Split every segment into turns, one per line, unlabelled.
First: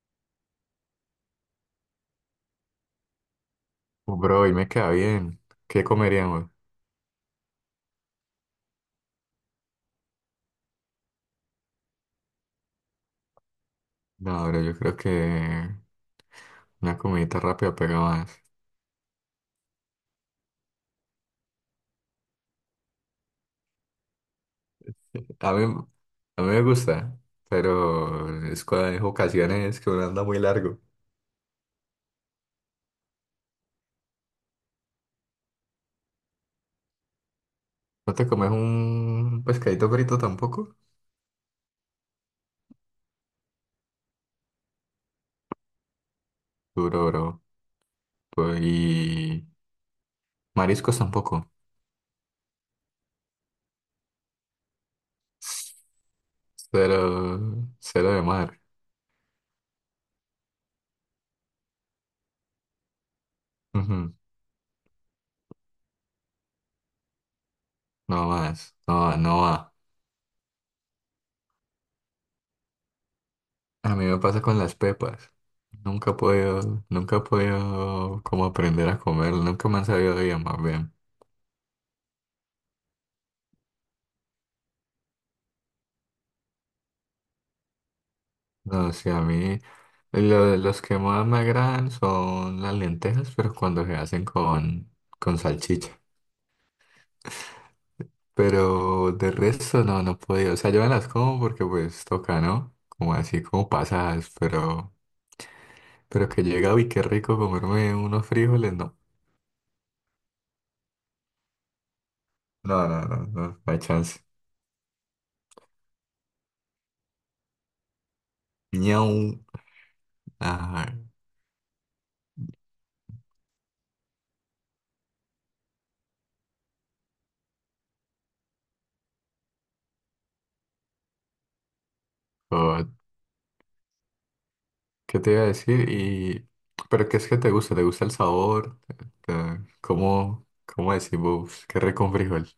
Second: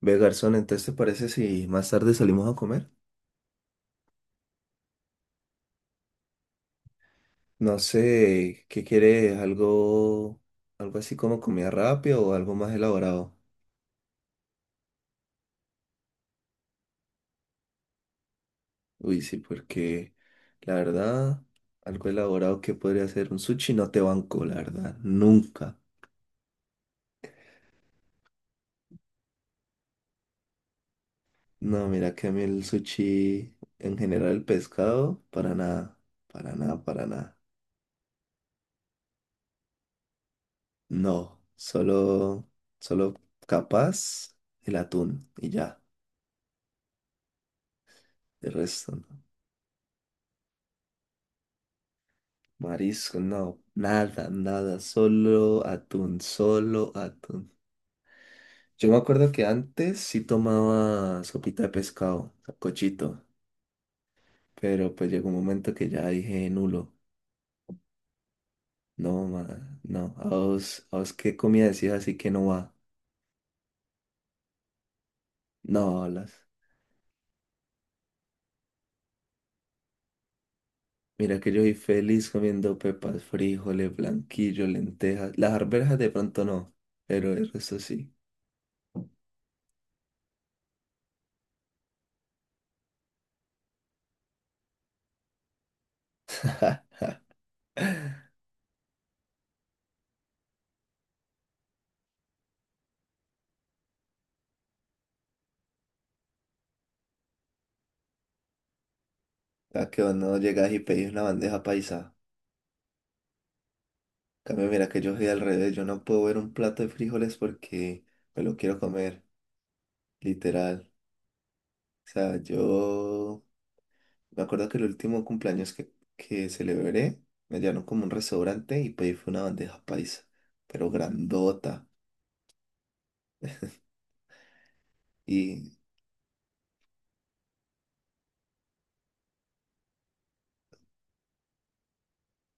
Ve, garzón, entonces te parece si más tarde salimos a comer?
Bro, hoy me queda bien. ¿Qué comeríamos?
No sé, ¿qué quieres? ¿Algo así como comida rápida o algo más elaborado?
No, bro, yo creo que una comidita rápida pega más.
Uy, sí, porque la verdad, algo elaborado que podría ser un sushi no te banco, la verdad,
A mí,
nunca.
a mí me gusta, pero es cuando hay ocasiones que uno anda muy largo.
No, mira que a mí el sushi, en general el pescado, para nada, para nada, para nada.
¿No te comes un pescadito frito tampoco?
No, solo capaz el atún y ya,
Duro, bro.
el
Pues,
resto no.
y mariscos tampoco.
Marisco, no, nada, nada, solo atún, solo atún.
Cero, cero de mar.
Yo me acuerdo que antes sí tomaba sopita de pescado, cochito,
Ujú.
pero pues llegó un momento que ya dije nulo.
No más, no,
No,
no
ma,
va.
no, a vos qué comida decís así que no va.
A mí me pasa con las pepas.
No,
Nunca he
las.
podido, nunca he podido como aprender a comer, nunca me han sabido bien, más bien.
Mira que yo soy feliz comiendo pepas, frijoles, blanquillo, lentejas. Las arvejas de pronto no, pero el resto sí.
No, sí, a mí los que más me agradan son las lentejas, pero cuando se hacen con salchicha. Pero de resto no, no he podido. O sea, yo me las como porque pues toca, ¿no? Como así, como pasadas, pero que llega y qué rico comerme unos frijoles, no.
¿A que vos no llegas y pedís una bandeja paisa?
No, no, no, no, no hay chance.
Cambio, mira que yo soy al revés, yo no puedo ver un plato de frijoles porque me lo quiero
Ñau.
comer, literal.
Ah,
O sea, yo me acuerdo que el último cumpleaños que celebré, me llevaron como a un restaurante y pedí fue una bandeja paisa, pero grandota.
¿qué te iba a
Y,
decir? Y... ¿pero qué es que te gusta? ¿Te gusta el sabor? ¿Te- cómo, cómo decimos? ¿Qué rico un frijol?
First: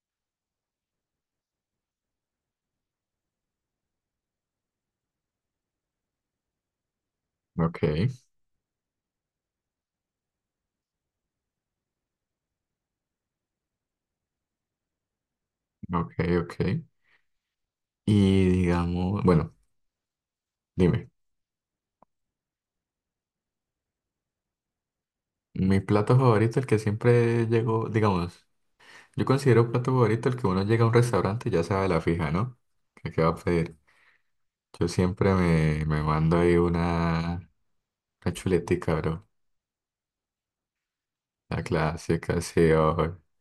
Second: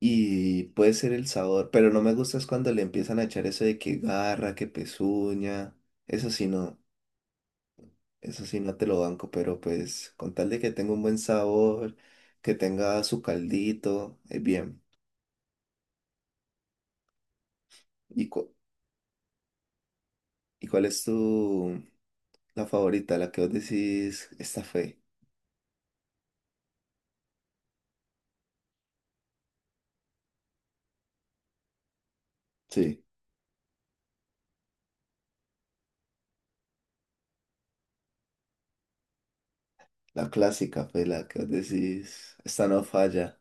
y puede ser el sabor, pero no me gusta es cuando le empiezan a echar eso de que garra, que pezuña. Eso sí no,
Ok,
eso sí no te lo banco, pero pues con tal de que tenga un buen sabor, que tenga su caldito, es bien.
ok, ok.
¿Y,
Y
cu-
digamos, bueno,
¿Y cuál es
dime,
tu la favorita? La que vos decís, esta fue.
mi plato favorito, el que siempre llego, digamos, yo considero plato favorito el que uno llega a un restaurante y ya sabe la fija, ¿no?
Sí,
¿Qué, qué va a pedir? Yo siempre me mando ahí una chuletica, bro.
la clásica fue la que vos
La
decís,
clásica,
esta
sí,
no
ojo.
falla.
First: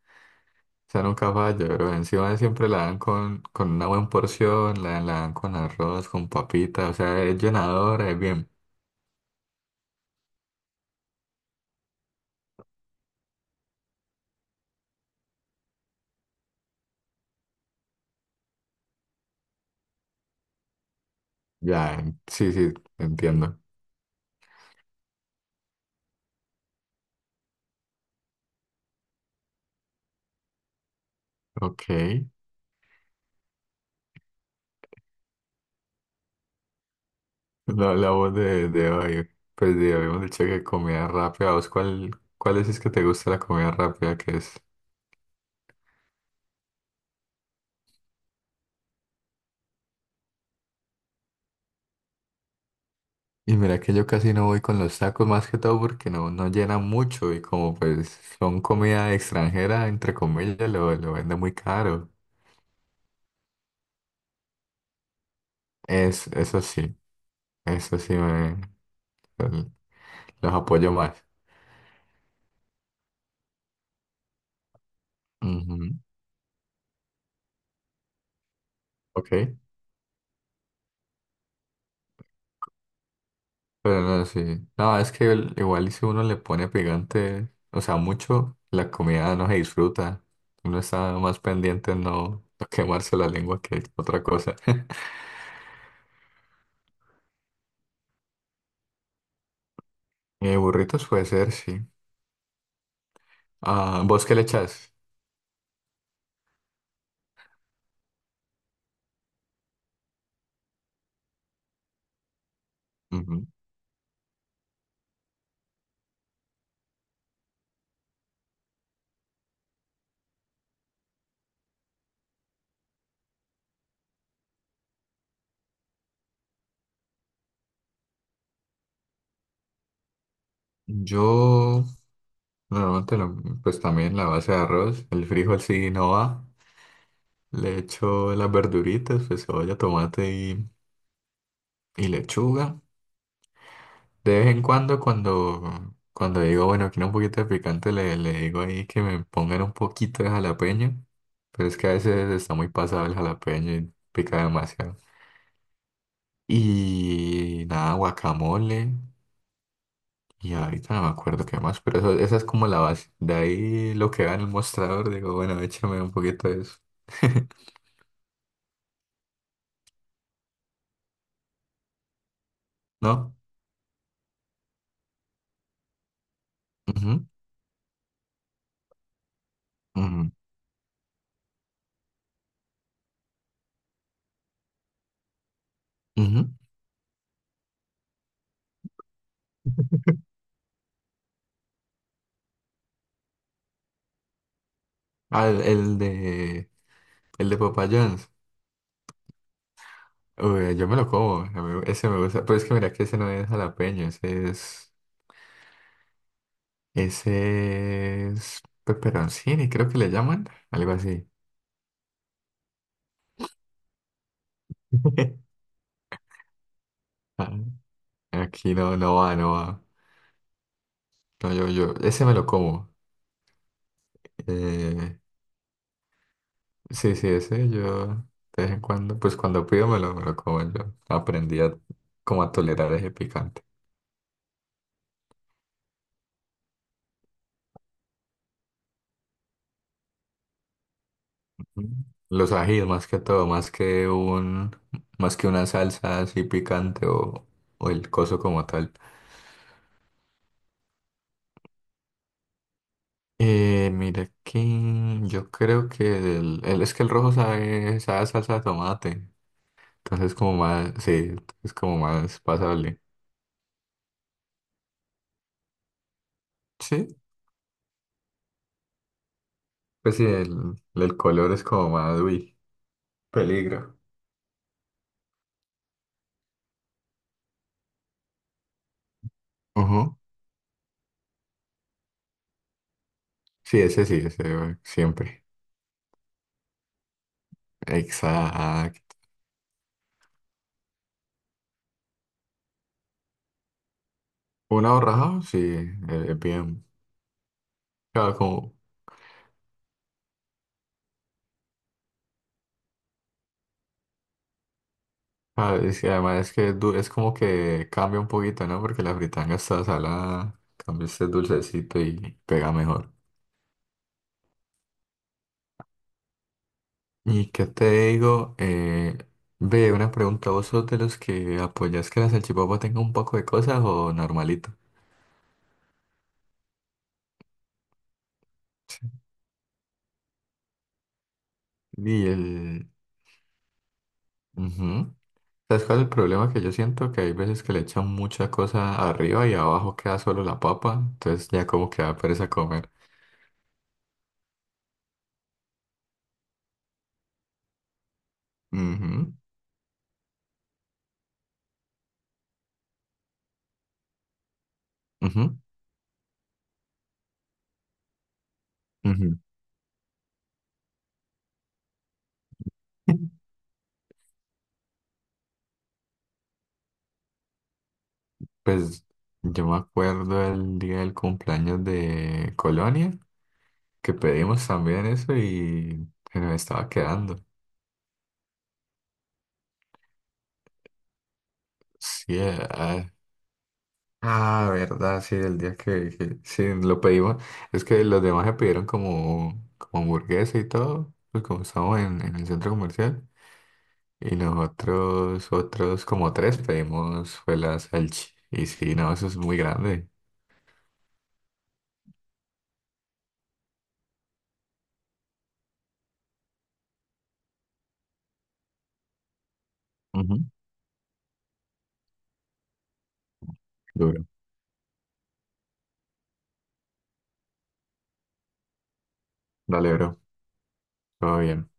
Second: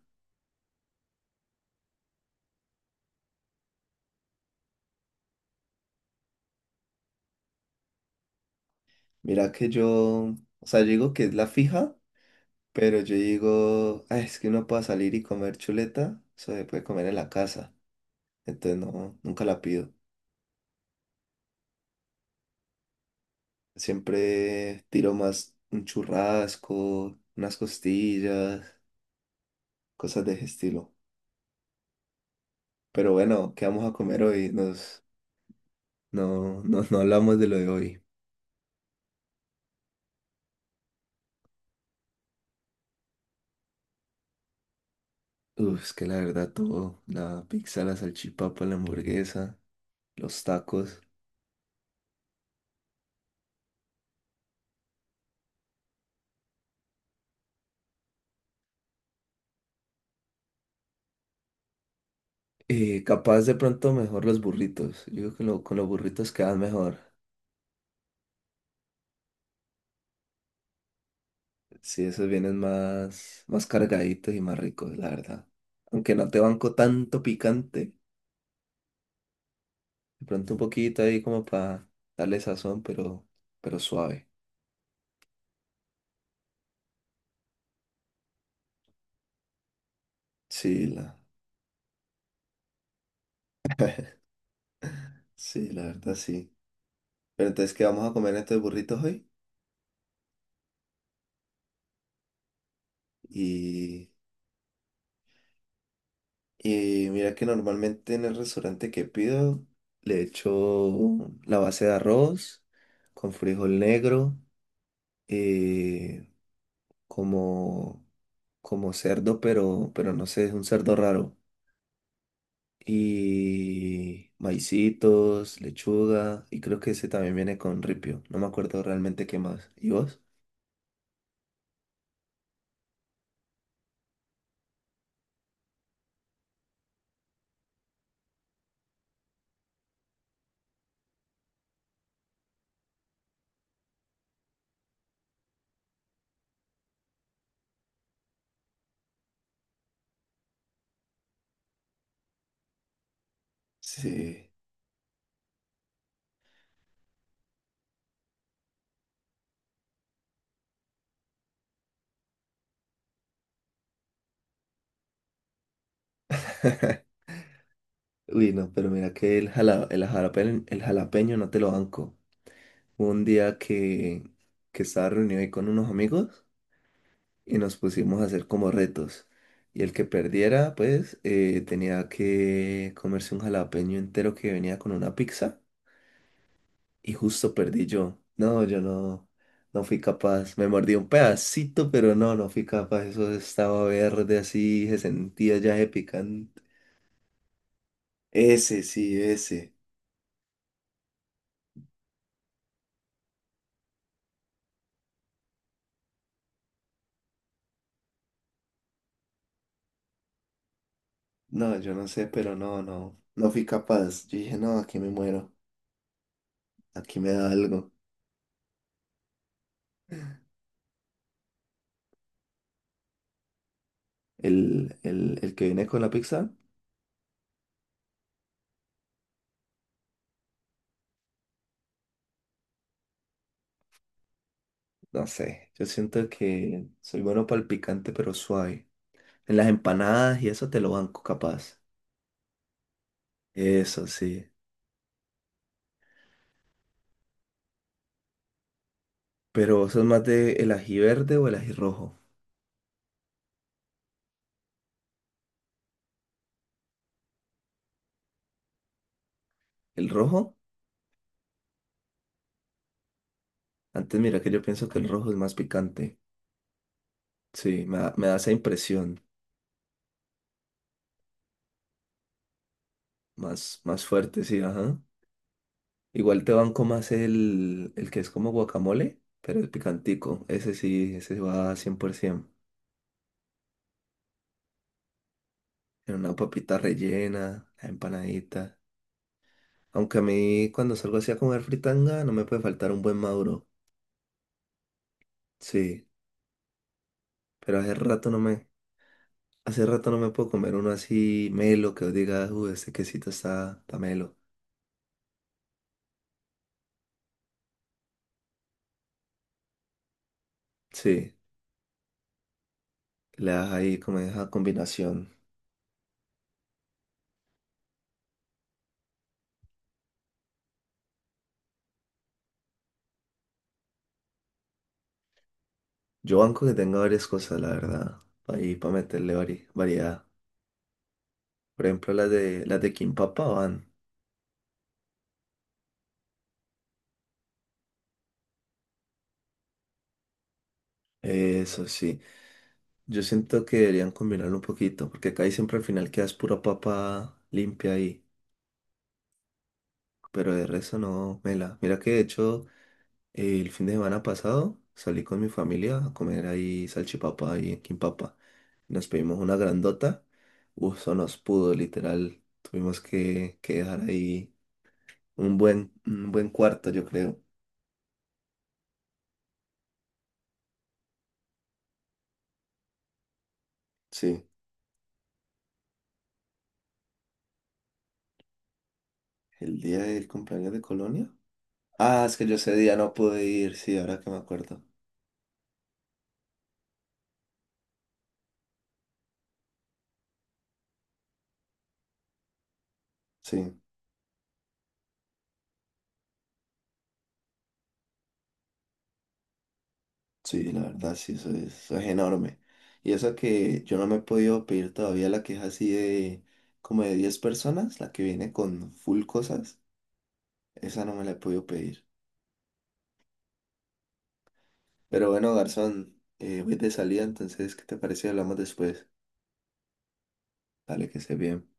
Sea, nunca falla, pero encima siempre la dan con una buena porción, la dan con arroz, con papita, o sea, es llenadora, es bien.
Mira que yo, o sea, yo digo que es la fija, pero yo digo, "Ay, es que uno puede salir y comer chuleta, eso se puede comer en la casa. Entonces no, nunca la pido.
Ya, sí, sí, entiendo.
Siempre tiro más un churrasco, unas costillas, cosas de ese estilo.
Ok,
Pero bueno, ¿qué vamos a comer hoy? Nos, no, no, No hablamos de lo de
no
hoy.
hablamos de hoy, pues de, habíamos dicho que comida rápida, ¿vos cuál, cuál es que te gusta la comida rápida que es?
Uf, es que la verdad todo, la pizza, la salchipapa, la hamburguesa, los tacos.
Y mira que yo casi no voy con los tacos más que todo porque no, no llenan mucho y como pues son comida extranjera, entre comillas, lo venden muy caro.
Capaz de pronto mejor los burritos. Yo creo que con los
Es,
burritos quedan mejor.
eso sí me... Ujú. Los apoyo más.
Sí, esos vienen más, más cargaditos y más ricos, la verdad.
Ujú.
Aunque no te banco tanto picante,
Ok.
de pronto un poquito ahí como para darle sazón, pero
Pero no,
suave.
sí. No, es que igual y si uno le pone picante, o sea, mucho, la comida no se disfruta. Uno
Sí,
está
la,
más pendiente en no, no quemarse la lengua que otra cosa.
sí, la verdad sí. Pero entonces, ¿qué vamos a comer estos burritos hoy?
Burritos puede ser, sí. Ah,
y
¿vos qué le echas?
Y mira que normalmente en el restaurante que pido le echo la base de arroz con
Ujú.
frijol negro, eh, como, como cerdo, pero no sé, es un cerdo raro. Y maicitos, lechuga, y creo que ese también viene con ripio. No me acuerdo realmente qué más. ¿Y vos?
Yo normalmente pues también la base de arroz, el frijol sí no va. Le echo las verduritas, pues cebolla, tomate y lechuga. De vez en cuando, cuando, cuando digo, bueno, quiero un poquito de picante, le digo ahí que me pongan un poquito de jalapeño. Pero es que a veces está muy pasado el jalapeño y pica
Sí.
demasiado. Y nada, guacamole. Y ahorita no me acuerdo qué más, pero eso, esa es como la base. De ahí lo que va en el mostrador, digo, bueno, échame un poquito de eso.
Uy, no, pero mira que el jalapeño no te lo banco. Hubo un
¿No?
día que, que estaba reunido ahí con unos amigos
Ujú,
y nos pusimos a hacer como retos. Y el que perdiera, pues, tenía que comerse un jalapeño entero que venía con una pizza.
ujú, ujú.
Y justo perdí yo. No, yo no fui capaz. Me mordí un pedacito, pero no, no fui capaz. Eso estaba verde así, se
Ah,
sentía ya de picante.
el de Papa John's.
Ese, sí, ese.
Uy, yo me lo como, a mí ese me gusta, pero es que mira que ese no es jalapeño, ese es peperoncini, creo que le llaman, algo así.
No, yo no sé, pero no, no. No fui capaz. Yo dije, no, aquí me muero. Aquí me
Ah,
da algo.
aquí no, no va, no va. No, yo, ese me lo como. Eh,
El que viene con la pizza,
sí, sí, ese yo de vez en cuando, pues cuando pido me lo como, yo aprendí a, como a tolerar ese picante.
no sé, yo siento que soy bueno para el picante, pero suave. En las empanadas y eso te lo banco capaz.
Mm. Los ajíes más que todo, más
Eso
que
sí.
un, más que una salsa así picante o el coso como tal.
Pero vos sos más de el ají verde o el ají rojo.
Mira que yo creo que es que el rojo sabe, sabe a salsa de tomate.
¿El
Entonces como
rojo?
más, sí, es como más pasable.
Antes mira que yo pienso que el rojo es más picante.
Sí,
Sí, me da esa impresión.
pues sí, el color es como más, uy,
Más,
peligro.
más fuerte, sí, ajá. Igual te banco más el que es como guacamole, pero el
Ujú.
picantico. Ese sí, ese va 100%.
Sí, ese siempre.
En una papita rellena, la empanadita.
Exacto.
Aunque a mí cuando salgo así a comer fritanga no me puede faltar un buen maduro.
Un aborrajado, sí,
Sí,
bien.
pero hace rato
Claro,
no me,
como,
hace rato no me puedo comer uno así melo que os diga, uy, este quesito está, está melo.
ah, y además es que es, es como que cambia un poquito, ¿no? Porque la fritanga está salada, cambia este
Sí,
dulcecito y pega mejor.
le das ahí como esa combinación.
¿Y qué te digo? Ve, una pregunta, ¿vos sos de los que apoyas que la salchipapa tenga un poco de cosas o normalito?
Yo banco que tenga varias cosas, la verdad, ahí para meterle variedad. Por ejemplo,
Y
las
el...
de Kimpapa van.
Ujú. ¿Sabes cuál es el problema que yo siento? Que hay veces que le echan mucha cosa arriba y abajo queda solo la papa, entonces ya
Eso
como que da
sí,
pereza comer.
yo siento que deberían combinarlo un poquito, porque acá siempre al final quedas pura papa limpia ahí,
Ujú,
pero de resto no, mela. Mira que de hecho... El fin de semana pasado salí con mi
ujú,
familia a comer ahí salchipapa y en Quimpapa. Nos
ujú.
pedimos una grandota. Uf, eso nos pudo, literal. Tuvimos que, que dejar ahí un buen cuarto, yo creo.
Pues yo me acuerdo el día del cumpleaños de Colonia, que
Sí,
pedimos también eso y se nos estaba quedando.
el día del cumpleaños de Colonia. Ah, es
Sí,
que yo ese día
ah,
no pude ir, sí, ahora que me
ah,
acuerdo.
verdad, sí, el día que sí lo pedimos. Es que los demás se pidieron como, como hamburguesa y todo, pues como estamos en el centro comercial.
Sí,
Y nosotros, otros como tres pedimos fue la salchi. Y sí, no, eso es muy grande.
sí, la verdad, sí, eso es enorme. Y eso que yo no me he podido pedir todavía la queja así de como de 10 personas, la que viene con full cosas.
Ujú.
Esa no me la he podido pedir.
Duro.
Pero bueno, garzón, voy de salida, entonces, ¿qué te parece? Si Hablamos después.
Dale, bro.
Dale, que esté
Todo
bien.
bien.